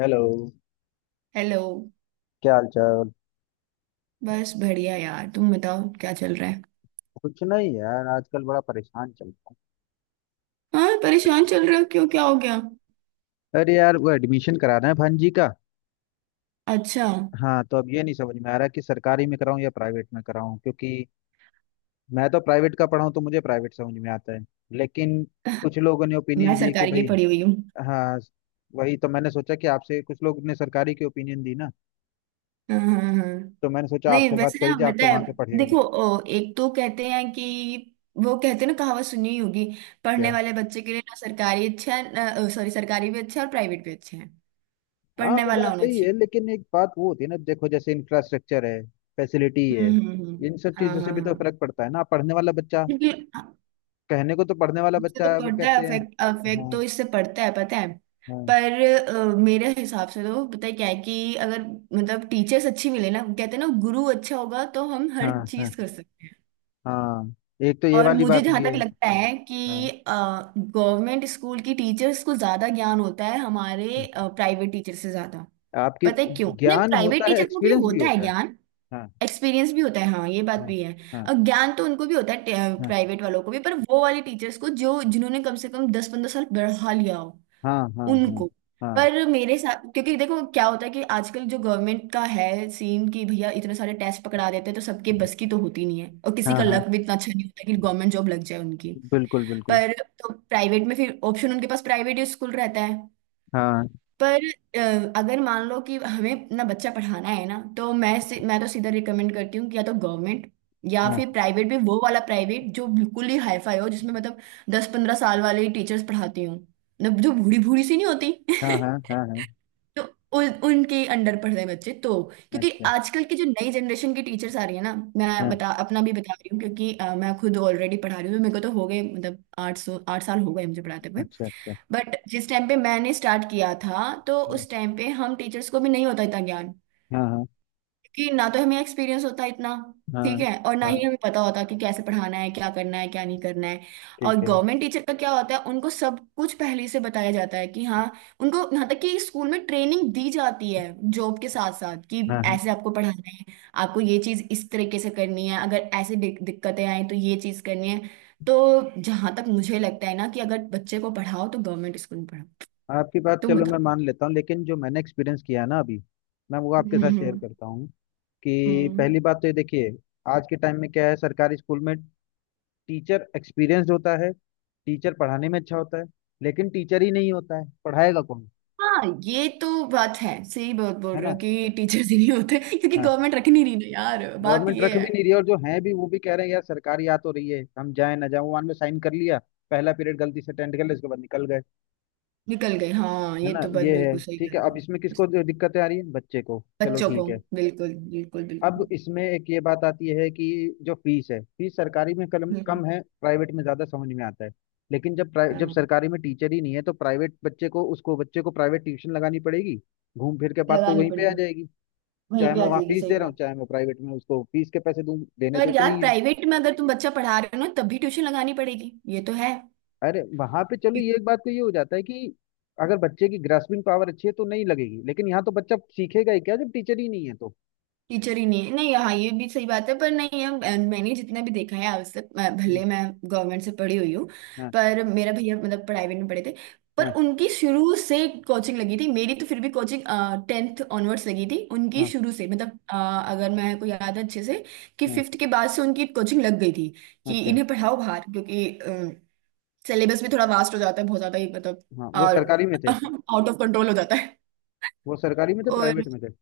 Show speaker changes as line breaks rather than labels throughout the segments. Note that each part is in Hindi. हेलो।
हेलो।
क्या हाल चाल।
बस बढ़िया यार, तुम बताओ क्या चल रहा है?
कुछ नहीं यार, आजकल बड़ा परेशान चल रहा
हाँ, परेशान चल रहे हो? क्यों, क्या हो गया?
हूँ। अरे यार वो एडमिशन कराना है भांजी का।
अच्छा।
हाँ तो अब ये नहीं समझ में आ रहा कि सरकारी में कराऊं या प्राइवेट में कराऊं, क्योंकि मैं तो प्राइवेट का पढ़ा हूं तो मुझे प्राइवेट समझ में आता है। लेकिन कुछ लोगों ने
मैं
ओपिनियन दिए कि
सरकारी की
भाई।
पढ़ी हुई हूँ।
हाँ वही तो मैंने सोचा कि आपसे, कुछ लोग ने सरकारी की ओपिनियन दी ना,
हाँ हाँ हाँ हाँ।
तो मैंने सोचा
नहीं
आपसे बात
वैसे
करी
ना
जाए, आप तो
बताए,
वहां के पढ़े होंगे।
देखो, एक तो कहते हैं कि वो कहते हैं ना, कहावत सुनी ही होगी, पढ़ने वाले बच्चे के लिए ना सरकारी अच्छा है ना, सॉरी, सरकारी भी अच्छा है और प्राइवेट भी अच्छा है।
हाँ
पढ़ने
वो
वाला
बात
होना
सही
चाहिए।
है लेकिन एक बात वो होती है ना, देखो जैसे इंफ्रास्ट्रक्चर है, फैसिलिटी है, इन सब
हाँ
चीजों से
हाँ
भी तो
हाँ।
फर्क पड़ता है ना। पढ़ने वाला बच्चा
बिल्कुल।
कहने को तो पढ़ने वाला
इससे तो
बच्चा है वो
पड़ता है,
कहते हैं।
अफेक्ट, अफेक्ट
हाँ
तो इससे पड़ता है, पता है?
हाँ
पर मेरे हिसाब से तो पता है क्या है कि अगर मतलब टीचर्स अच्छी मिले ना, कहते हैं ना गुरु अच्छा होगा तो हम हर
हाँ हाँ।
चीज कर सकते हैं।
हाँ एक तो ये
और
वाली
मुझे
बात
जहां
भी
तक
है।
लगता है
हाँ
कि गवर्नमेंट स्कूल की टीचर्स को ज्यादा ज्ञान होता है
हाँ।
हमारे प्राइवेट टीचर से ज्यादा।
आपकी
पता है क्यों? नहीं,
ज्ञान
प्राइवेट
होता है,
टीचर को भी
एक्सपीरियंस भी
होता है
होता है।
ज्ञान,
हाँ
एक्सपीरियंस भी होता है, हाँ ये बात
हाँ
भी है।
हाँ
और ज्ञान तो उनको भी होता है,
हाँ
प्राइवेट वालों को भी, पर वो वाले टीचर्स को जो जिन्होंने कम से कम 10–15 साल बढ़ा लिया हो
हाँ हाँ हाँ
उनको।
हाँ
पर मेरे साथ क्योंकि देखो क्या होता है कि आजकल जो गवर्नमेंट का है सीन कि भैया इतने सारे टेस्ट पकड़ा देते हैं तो सबके बस की तो होती नहीं है, और किसी
हाँ
का
हाँ।
लक भी इतना अच्छा नहीं होता कि गवर्नमेंट जॉब लग जाए उनकी।
बिल्कुल बिल्कुल।
पर तो प्राइवेट में फिर ऑप्शन उनके पास प्राइवेट स्कूल रहता है।
हाँ
पर अगर मान लो कि हमें अपना बच्चा पढ़ाना है ना, तो मैं तो सीधा रिकमेंड करती हूँ कि या तो गवर्नमेंट, या
हाँ
फिर प्राइवेट भी वो वाला प्राइवेट जो बिल्कुल ही हाईफाई हो, जिसमें मतलब 10–15 साल वाले टीचर्स पढ़ाती हूँ, मतलब जो बूढ़ी बूढ़ी सी नहीं होती।
हाँ हाँ हाँ हाँ।
तो उन उनके अंडर पढ़ रहे बच्चे तो, क्योंकि
अच्छा।
आजकल की जो नई जनरेशन की टीचर्स आ रही है ना, मैं
हाँ
बता अपना भी बता रही हूँ, क्योंकि मैं खुद ऑलरेडी पढ़ा रही हूँ तो मेरे को तो हो गए, मतलब 8 साल हो गए मुझे पढ़ाते हुए।
अच्छा अच्छा।
बट जिस टाइम पे मैंने स्टार्ट किया था तो
हाँ
उस टाइम पे हम टीचर्स को भी नहीं होता इतना ज्ञान,
हाँ हाँ
कि ना तो हमें एक्सपीरियंस होता इतना,
हाँ
ठीक है, और ना ही
हाँ,
हमें पता होता कि कैसे पढ़ाना है, क्या करना है, क्या नहीं करना है। और
ठीक है।
गवर्नमेंट टीचर का क्या होता है, उनको सब कुछ पहले से बताया जाता है कि हाँ, उनको यहाँ तक कि स्कूल में ट्रेनिंग दी जाती है जॉब के साथ साथ, कि
हाँ हाँ।
ऐसे आपको पढ़ाना है, आपको ये चीज इस तरीके से करनी है, अगर ऐसे दिक्कतें आए तो ये चीज करनी है। तो जहां तक मुझे लगता है ना कि अगर बच्चे को पढ़ाओ तो गवर्नमेंट स्कूल में पढ़ाओ।
आपकी बात
तुम
चलो मैं
बताओ।
मान लेता हूँ, लेकिन जो मैंने एक्सपीरियंस किया है ना अभी, मैं वो आपके
हम्म
साथ शेयर
हम्म
करता हूँ कि
हम्म।
पहली बात तो ये देखिए, आज के टाइम में क्या है सरकारी स्कूल में, टीचर एक्सपीरियंस्ड होता है, टीचर पढ़ाने में अच्छा होता है, लेकिन टीचर ही नहीं होता है, पढ़ाएगा कौन।
हाँ ये तो बात है, सही बात बोल
है
रहे
ना।
हो कि टीचर्स ही नहीं होते, क्योंकि
हाँ
गवर्नमेंट रखनी नहीं ना यार, बात
गवर्नमेंट
ये
रख
है।
भी नहीं रही है, और जो है भी वो भी कह रहे हैं यार, सरकारी आ तो रही है हम जाए ना जाए, वन में साइन कर लिया, पहला पीरियड गलती से अटेंड कर लिया उसके बाद निकल गए।
निकल गए, हाँ
है
ये
ना
तो बात
ये है।
बिल्कुल सही कह
ठीक
रहे
है
हो
अब
तुम।
इसमें किसको दिक्कतें आ रही है, बच्चे को। चलो
बच्चों को,
ठीक है।
बिल्कुल बिल्कुल
अब
बिल्कुल।
इसमें एक ये बात आती है कि जो फीस है, फीस सरकारी में कम
हम्म।
कम है, प्राइवेट में ज़्यादा, समझ में आता है। लेकिन जब जब
हाँ
सरकारी में टीचर ही नहीं है, तो प्राइवेट बच्चे को उसको बच्चे को प्राइवेट ट्यूशन लगानी पड़ेगी। घूम फिर के बाद तो
लगानी
वहीं पे आ
पड़ेगी।
जाएगी।
वहीं
चाहे
पे
मैं
आ
वहाँ
जाएगी,
फीस
सही
दे रहा हूँ
बात।
चाहे मैं प्राइवेट में उसको फीस के पैसे दूं, देने तो
पर
उतने
यार,
ही है।
प्राइवेट में अगर तुम बच्चा पढ़ा रहे हो ना तब भी ट्यूशन लगानी पड़ेगी, ये तो है।
अरे वहां पे चलो ये एक बात तो ये हो जाता है कि अगर बच्चे की ग्रास्पिंग पावर अच्छी है तो नहीं लगेगी, लेकिन यहाँ तो बच्चा सीखेगा ही क्या जब टीचर ही नहीं है तो।
टीचर ही नहीं है, नहीं हाँ ये भी सही बात है पर, नहीं है। मैंने जितना भी देखा है आज तक,
हम्म,
भले मैं गवर्नमेंट से पढ़ी हुई हूँ,
हाँ
पर मेरा भैया मतलब प्राइवेट में पढ़े थे, पर
हाँ
उनकी शुरू से कोचिंग लगी थी। मेरी तो फिर भी कोचिंग टेंथ ऑनवर्ड्स लगी थी, उनकी
हाँ
शुरू से, मतलब अगर मैं को याद है अच्छे से, कि
हाँ।
फिफ्थ के बाद से उनकी कोचिंग लग गई थी, कि
अच्छा अच्छा,
इन्हें पढ़ाओ बाहर, क्योंकि सिलेबस भी थोड़ा वास्ट हो जाता है बहुत ज्यादा ही, मतलब,
हाँ वो
और
सरकारी में थे।
आउट ऑफ कंट्रोल हो जाता है।
वो सरकारी में थे
और
प्राइवेट में थे।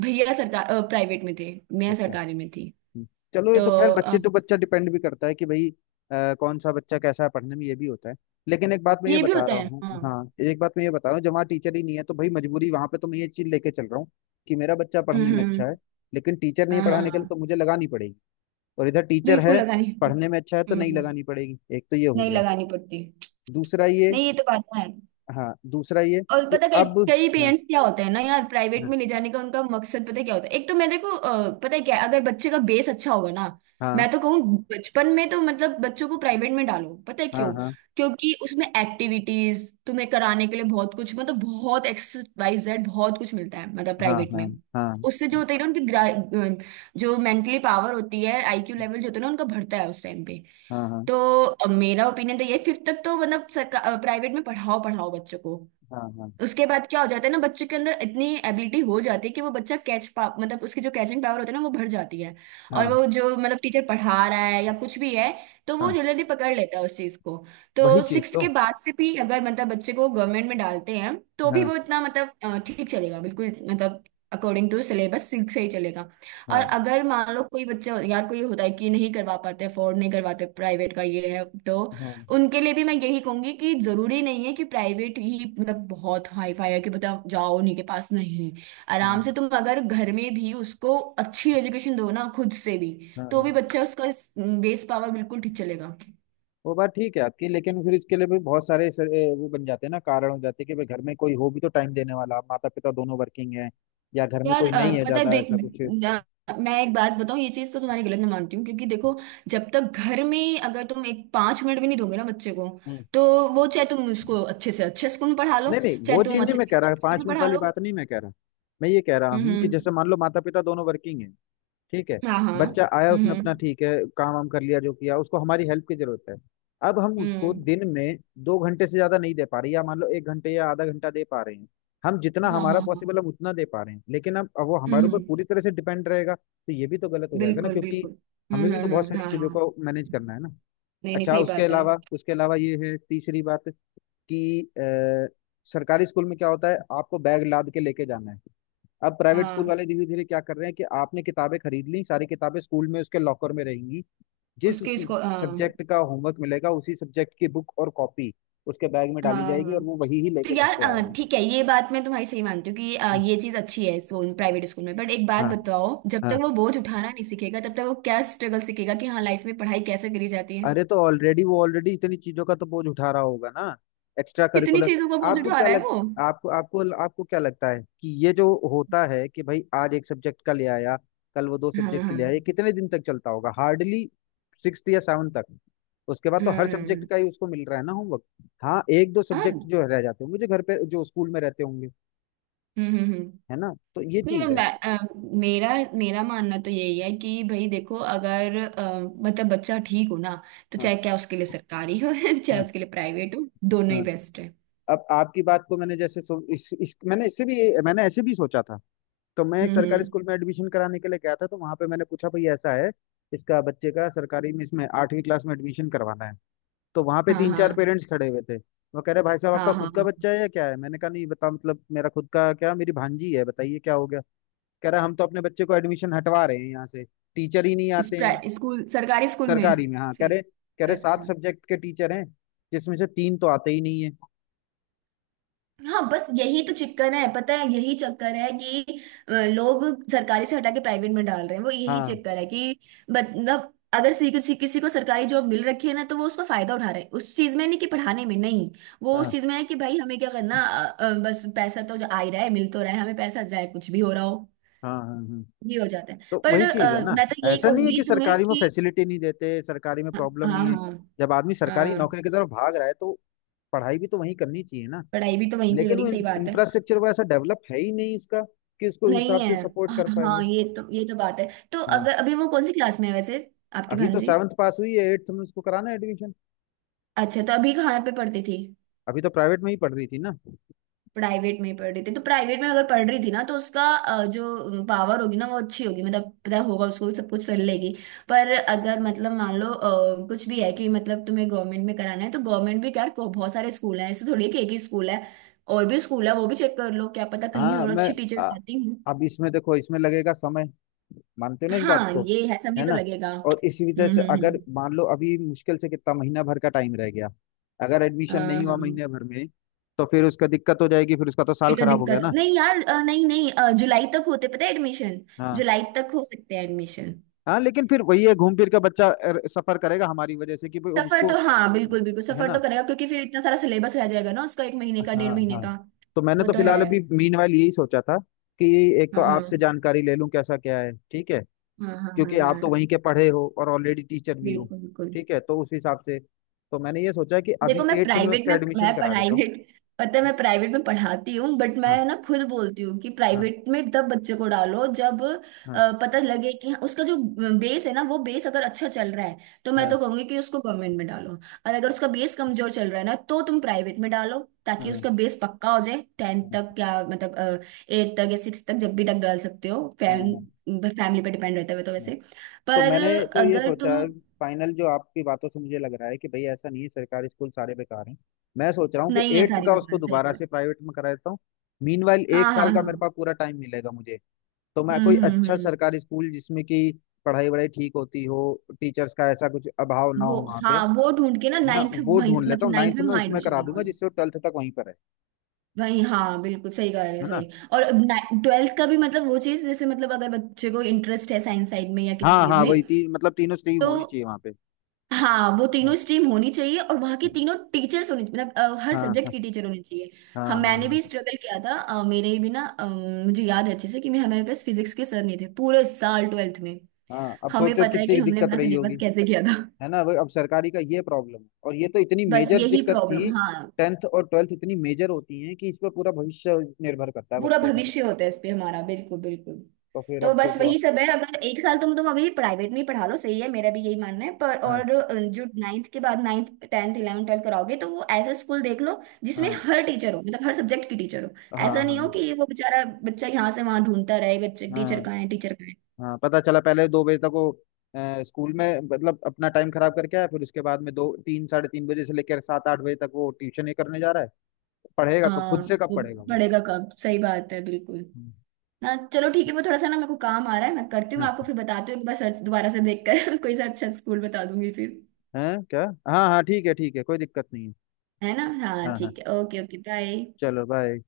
भैया सरकार प्राइवेट में थे, मैं
अच्छा।
सरकारी में थी।
हम्म। चलो ये
तो
तो खैर
अ,
बच्चे तो, बच्चा डिपेंड भी करता है कि भाई कौन सा बच्चा कैसा है पढ़ने में, ये भी होता है। लेकिन एक बात मैं ये
ये भी
बता
होता
रहा
है
हूँ,
हाँ।
हाँ एक बात मैं ये बता रहा हूँ, जब वहाँ टीचर ही नहीं है तो भाई मजबूरी। वहाँ पे तो मैं ये चीज़ लेके चल रहा हूँ कि मेरा बच्चा पढ़ने
हम्म हम्म,
में अच्छा है
हम्म।
लेकिन टीचर नहीं है
हाँ हाँ
पढ़ाने के लिए, तो
हाँ,
मुझे लगानी पड़ेगी। और इधर टीचर
बिल्कुल
है,
लगानी है तो।
पढ़ने में अच्छा है तो नहीं लगानी पड़ेगी, एक तो ये हो
नहीं
गया।
लगानी पड़ती।
दूसरा ये।
नहीं ये तो बात है।
हाँ दूसरा ये
और
कि
पता, कई
अब।
कई
हाँ
पेरेंट्स क्या होते हैं ना यार, प्राइवेट में ले जाने का उनका मकसद पता क्या होता है? एक तो मैं देखो, पता है क्या है, अगर बच्चे का बेस अच्छा होगा ना,
हाँ
मैं तो कहूँ बचपन में तो मतलब बच्चों को प्राइवेट में डालो, पता है
हाँ
क्यों?
हाँ
क्योंकि उसमें एक्टिविटीज तुम्हें कराने के लिए बहुत कुछ, मतलब बहुत एक्सरसाइज जेड बहुत कुछ मिलता है, मतलब
हाँ
प्राइवेट
हाँ
में।
हाँ
उससे जो होता है ना उनकी जो मेंटली पावर होती है, आईक्यू लेवल जो होता है ना उनका, बढ़ता है उस टाइम पे।
हाँ हाँ
तो मेरा ओपिनियन तो ये, फिफ्थ तक तो मतलब सरकार प्राइवेट में पढ़ाओ पढ़ाओ बच्चों को।
हाँ
उसके बाद क्या हो जाता है ना, बच्चे के अंदर इतनी एबिलिटी हो जाती है कि वो बच्चा कैच पा, मतलब उसकी जो कैचिंग पावर होती है ना वो बढ़ जाती है।
हाँ
और
हाँ
वो जो मतलब टीचर पढ़ा रहा है या कुछ भी है, तो वो
हाँ।
जल्दी जल्दी पकड़ लेता है उस चीज को।
वही
तो
चीज
सिक्स्थ
तो।
के बाद से भी अगर मतलब बच्चे को गवर्नमेंट में डालते हैं तो भी
हाँ
वो इतना मतलब ठीक चलेगा बिल्कुल, मतलब अकॉर्डिंग टू सिलेबस सिक्स से ही चलेगा। और
हाँ
अगर मान लो कोई बच्चा, यार कोई होता है कि नहीं करवा पाते, अफोर्ड नहीं करवाते प्राइवेट का, ये है तो
हाँ
उनके लिए भी मैं यही कहूंगी कि जरूरी नहीं है कि प्राइवेट ही मतलब बहुत हाई फाई है कि बताओ जाओ उन्हीं के पास, नहीं।
हाँ
आराम से तुम अगर घर में भी उसको अच्छी एजुकेशन दो ना खुद से भी,
हाँ
तो भी
हाँ।
बच्चा उसका बेस पावर बिल्कुल ठीक चलेगा।
वो बात ठीक है आपकी, लेकिन फिर इसके लिए भी बहुत सारे वो बन जाते हैं ना, कारण हो जाते हैं कि भाई, घर में कोई हो भी तो टाइम देने वाला, माता पिता दोनों वर्किंग है, या घर में
यार
कोई नहीं है
पता है
ज्यादा,
देख,
ऐसा कुछ।
मैं एक बात बताऊं, ये चीज तो तुम्हारी गलत मैं मानती हूँ, क्योंकि देखो जब तक घर में अगर तुम एक 5 मिनट भी नहीं दोगे ना बच्चे को,
हम्म।
तो वो चाहे तुम उसको अच्छे से अच्छे स्कूल में पढ़ा लो,
नहीं नहीं
चाहे
वो चीज
तुम
नहीं,
अच्छे
मैं
से
कह
अच्छे
रहा
स्कूल
पांच
में
मिनट
पढ़ा
वाली
लो।
बात नहीं मैं कह रहा, मैं ये कह रहा हूँ कि
हम्म।
जैसे मान लो माता पिता दोनों वर्किंग है, ठीक है,
हाँ हाँ।
बच्चा आया उसने अपना
हम्म
ठीक है, काम वाम कर लिया जो किया, उसको हमारी हेल्प की जरूरत है, अब हम उसको
हम्म।
दिन में 2 घंटे से ज्यादा नहीं दे पा रहे, या मान लो 1 घंटे या आधा घंटा दे पा रहे हैं, हम जितना
हाँ
हमारा
हाँ हाँ।
पॉसिबल हम उतना दे पा रहे हैं, लेकिन अब वो
हम्म
हमारे ऊपर
हम्म,
पूरी तरह से डिपेंड रहेगा तो ये भी तो गलत हो जाएगा ना,
बिल्कुल
क्योंकि
बिल्कुल।
हमें भी तो बहुत सारी
हाँ
चीजों
हाँ।
को मैनेज करना है ना।
नहीं नहीं,
अच्छा
सही
उसके
बात है।
अलावा, उसके अलावा ये है तीसरी बात कि सरकारी स्कूल में क्या होता है, आपको बैग लाद के लेके जाना है। अब प्राइवेट स्कूल
हाँ,
वाले धीरे धीरे क्या कर रहे हैं कि आपने किताबें खरीद ली, सारी किताबें स्कूल में उसके लॉकर में रहेंगी, जिस
उसके इसको हाँ।
सब्जेक्ट का होमवर्क मिलेगा उसी सब्जेक्ट की बुक और कॉपी उसके बैग में
हाँ
डाली जाएगी, और
हाँ।
वो वही ही
तो
लेके घर
यार
पे आएगा।
ठीक है, ये बात मैं तुम्हारी सही मानती हूँ कि ये चीज अच्छी है स्कूल, प्राइवेट स्कूल में। बट एक बात
हाँ
बताओ, जब तक
हाँ
वो बोझ उठाना नहीं सीखेगा तब तक वो क्या स्ट्रगल सीखेगा कि हाँ लाइफ में पढ़ाई कैसे करी जाती है।
अरे तो ऑलरेडी वो ऑलरेडी इतनी चीजों का तो बोझ उठा रहा होगा ना, एक्स्ट्रा
कितनी
करिकुलर।
चीजों का बोझ
आपको
उठा
क्या
रहा है
लग
वो?
आपको आपको आपको क्या लगता है कि ये जो होता है कि भाई आज एक सब्जेक्ट का ले आया, कल वो दो
हाँ
सब्जेक्ट के
हाँ।
ले आया, ये कितने दिन तक चलता होगा, हार्डली सिक्स या सेवन तक। उसके बाद तो हर सब्जेक्ट
हम्म।
का ही उसको मिल रहा है ना होमवर्क। हाँ एक दो
हाँ,
सब्जेक्ट
हम्म।
जो रह जाते होंगे, जो घर पे, जो स्कूल में रहते होंगे।
हम्म हम्म।
है ना, तो ये
नहीं नहीं,
चीज है।
मेरा, मेरा मानना तो यही है कि भाई देखो, अगर मतलब बच्चा ठीक हो ना, तो
हाँ
चाहे क्या उसके लिए सरकारी हो चाहे
हाँ
उसके लिए प्राइवेट हो, दोनों ही
हाँ।
बेस्ट है।
अब आपकी बात को मैंने जैसे सो, इस मैंने इससे भी, मैंने ऐसे भी सोचा था। तो मैं एक
हम्म
सरकारी
हम्म,
स्कूल में एडमिशन कराने के लिए गया था, तो वहां पे मैंने पूछा भाई ऐसा है, इसका बच्चे का सरकारी में इसमें 8वीं क्लास में एडमिशन करवाना है। तो वहां पे
हाँ
तीन चार
हाँ
पेरेंट्स खड़े हुए थे, वो कह रहे भाई साहब आपका
हाँ हाँ
खुद का
हाँ।
बच्चा है या क्या है, मैंने कहा नहीं बता मतलब, मेरा खुद का क्या, मेरी भांजी है, बताइए क्या हो गया। कह रहा हम तो अपने बच्चे को एडमिशन हटवा रहे हैं यहाँ से, टीचर ही नहीं आते हैं।
स्कूल सरकारी स्कूल में
सरकारी में, हाँ कह
से?
रहे, कह रहे सात
अच्छा।
सब्जेक्ट के टीचर हैं, जिसमें से तीन तो आते ही नहीं है।
हाँ बस यही तो चक्कर है, पता है यही चक्कर है, कि लोग सरकारी से हटा के प्राइवेट में डाल रहे हैं, वो यही
हाँ
चक्कर है कि मतलब अगर किसी किसी को सरकारी जॉब मिल रखी है ना तो वो उसका फायदा उठा रहे हैं उस चीज में, नहीं कि पढ़ाने में, नहीं। वो उस
हाँ
चीज में है कि भाई हमें क्या करना, बस पैसा तो जो आ ही रहा है, मिल तो रहा है, हमें पैसा, जाए कुछ भी हो रहा हो।
हाँ हाँ हाँ।
ये हो जाता है।
तो
पर
वही चीज है ना,
मैं तो यही
ऐसा नहीं है
कहूंगी
कि
तुम्हें
सरकारी में
कि,
फैसिलिटी नहीं देते, सरकारी में
हाँ
प्रॉब्लम
हाँ
नहीं है।
हाँ
जब आदमी सरकारी
हाँ,
नौकरी की तरफ भाग रहा है तो पढ़ाई भी तो वहीं करनी चाहिए ना,
पढ़ाई भी तो वहीं से
लेकिन वो
करी, सही बात है।
इंफ्रास्ट्रक्चर वो ऐसा डेवलप है ही नहीं उसका, कि उसको उस
नहीं
हिसाब
है,
से सपोर्ट कर पाए वो।
हाँ ये तो, ये तो बात है। तो
हाँ
अगर अभी वो कौन सी क्लास में है वैसे, आपकी
अभी तो
भांजी?
7th पास हुई है, 8th में उसको कराना है एडमिशन।
अच्छा, तो अभी कहाँ पे पढ़ती थी?
अभी तो प्राइवेट में ही पढ़ रही थी ना।
प्राइवेट में ही पढ़ रही थी? तो प्राइवेट में अगर पढ़ रही थी ना, तो उसका जो पावर होगी ना वो अच्छी होगी, मतलब पता होगा उसको, सब कुछ कर लेगी। पर अगर मतलब मान लो कुछ भी है कि मतलब तुम्हें गवर्नमेंट में कराना है, तो गवर्नमेंट भी यार बहुत सारे स्कूल हैं, ऐसे थोड़ी है कि एक ही स्कूल है। और भी स्कूल है, वो भी चेक कर लो, क्या पता कहीं
हाँ
और
मैं,
अच्छी टीचर्स आती हूँ।
अब इसमें देखो इसमें लगेगा समय, मानते हो ना इस बात
हाँ
को।
ये है, समय
है
तो
ना,
लगेगा।
और इसी वजह से अगर
हम्म।
मान लो अभी मुश्किल से कितना महीना भर का टाइम रह गया, अगर एडमिशन
हाँ
नहीं हुआ महीने
हाँ।
भर में तो फिर उसका दिक्कत हो जाएगी, फिर उसका तो साल
ये तो
खराब हो गया
दिक्कत
ना।
नहीं यार, नहीं नहीं, जुलाई तक होते पता है एडमिशन,
हाँ
जुलाई तक हो सकते हैं एडमिशन।
हाँ लेकिन फिर वही है, घूम फिर के बच्चा सफर करेगा हमारी वजह से कि भाई अब
सफर तो
उसको।
हाँ बिल्कुल बिल्कुल,
है
सफर
ना।
तो करेगा, क्योंकि फिर इतना सारा सिलेबस रह जाएगा ना उसका, एक महीने का
हाँ
डेढ़ महीने
हाँ
का।
तो मैंने
वो
तो
तो है।
फिलहाल अभी मीनवाइल यही सोचा था कि एक तो
हाँ
आपसे
हाँ
जानकारी ले लूं कैसा क्या है, ठीक है,
हाँ हाँ हाँ
क्योंकि
हाँ हाँ,
आप तो
हाँ,
वहीं के पढ़े हो और ऑलरेडी टीचर भी हो।
बिल्कुल बिल्कुल।
ठीक है तो उस हिसाब से तो मैंने ये सोचा कि
देखो
अभी
मैं
8th में
प्राइवेट
उसका
में,
एडमिशन
मैं
करा देता हूँ।
प्राइवेट, पता है
हाँ
मैं प्राइवेट में पढ़ाती हूँ, बट
हाँ
मैं ना खुद बोलती हूँ कि
हाँ
प्राइवेट में तब बच्चे को डालो जब
हाँ
पता लगे कि हाँ, उसका जो बेस है ना, वो बेस अगर अच्छा चल रहा है तो मैं
हाँ
तो कहूंगी कि उसको गवर्नमेंट में डालो। और अगर उसका बेस कमजोर चल रहा है ना, तो तुम प्राइवेट में डालो, ताकि
हाँ
उसका बेस पक्का हो जाए टेंथ
हाँ,
तक, या मतलब एट तक या सिक्स तक, जब भी तक डाल सकते हो।
हाँ,
फैमिली पे डिपेंड रहता है वो तो
हाँ।
वैसे।
तो
पर
मैंने, तो ये
अगर
सोचा
तुम,
है, फाइनल जो आपकी बातों से मुझे लग रहा है कि भाई ऐसा नहीं है सरकारी स्कूल सारे बेकार हैं, मैं सोच रहा हूँ कि
नहीं है
8th
सारी
का
बात,
उसको
सही
दोबारा
बात।
से प्राइवेट में करा देता हूँ। मीनवाइल एक
हाँ
साल
हाँ
का
हाँ।
मेरे पास पूरा टाइम मिलेगा मुझे, तो मैं कोई अच्छा
हम्म।
सरकारी स्कूल जिसमें कि पढ़ाई वढ़ाई ठीक होती हो, टीचर्स का ऐसा कुछ अभाव ना
वो
हो वहाँ पे।
हाँ, वो ढूंढ के ना
है ना,
नाइन्थ,
वो
वहीं
ढूंढ लेता
मतलब
हूँ
नाइन्थ
9th
में
में
वहाँ
उसमें
एडमिशन
करा
दिला
दूंगा,
लो।
जिससे वो 12th तक वहीं पर है।
वहीं हाँ, बिल्कुल सही कह रहे हो,
है ना।
सही। और ट्वेल्थ का भी मतलब वो चीज़ जैसे, मतलब अगर बच्चे को इंटरेस्ट है साइंस साइड में या किसी
हाँ
चीज़
हाँ
में,
वही तीन मतलब तीनों स्ट्रीम होनी
तो
चाहिए वहाँ पे।
हाँ, वो
हाँ
तीनों स्ट्रीम होनी चाहिए और वहाँ की तीनों टीचर्स होनी, मतलब हर
हाँ
सब्जेक्ट
हाँ
की टीचर होनी चाहिए। हाँ
हाँ हाँ
मैंने
हाँ
भी स्ट्रगल किया था, अ, मेरे भी ना अ, मुझे याद है अच्छे से कि मैं, हमारे पास फिजिक्स के सर नहीं थे पूरे साल ट्वेल्थ में।
हाँ, अब
हमें
सोचो
पता है कि
कितनी
हमने
दिक्कत
अपना
रही होगी।
सिलेबस कैसे किया था।
है ना, वो अब सरकारी का ये प्रॉब्लम है, और ये तो इतनी
बस
मेजर
यही
दिक्कत
प्रॉब्लम,
थी।
हाँ।
10th और 12th इतनी मेजर होती हैं कि इस पर पूरा भविष्य निर्भर करता है
पूरा
बच्चे का।
भविष्य होता है इस पे हमारा, बिल्कुल बिल्कुल।
तो फिर
तो
अब
बस
सोचो।
वही सब है, अगर एक साल तुम अभी प्राइवेट में ही पढ़ा लो, सही है, मेरा भी यही मानना है। पर
हाँ
और जो नाइन्थ के बाद, नाइन्थ टेंथ इलेवन ट्वेल्थ कराओगे, तो वो ऐसा स्कूल देख लो जिसमें
हाँ
हर टीचर हो, मतलब हर सब्जेक्ट की टीचर हो।
हाँ
ऐसा
हाँ
नहीं हो कि वो बेचारा बच्चा यहाँ से वहां ढूंढता रहे, बच्चे टीचर
हाँ
कहाँ है, टीचर कहाँ है।
हाँ। पता चला पहले 2 बजे तक वो स्कूल में, मतलब अपना टाइम खराब करके आया, फिर उसके बाद में दो तीन 3:30 बजे से लेकर 7-8 बजे तक वो ट्यूशन ही करने जा रहा है, पढ़ेगा कब,
हाँ
खुद से कब
वो,
पढ़ेगा वो।
पढ़ेगा कब, सही बात है बिल्कुल।
हम्म,
ना चलो ठीक है, वो थोड़ा सा ना मेरे को काम आ रहा है, मैं करती हूँ,
हाँ।
मैं आपको फिर बताती हूँ एक बार सर्च दोबारा से देखकर, कोई सा अच्छा स्कूल बता दूंगी फिर।
हैं क्या। हाँ हाँ ठीक है ठीक है, कोई दिक्कत नहीं है।
है ना, हाँ
हाँ हाँ
ठीक है, ओके ओके, बाय।
चलो बाय।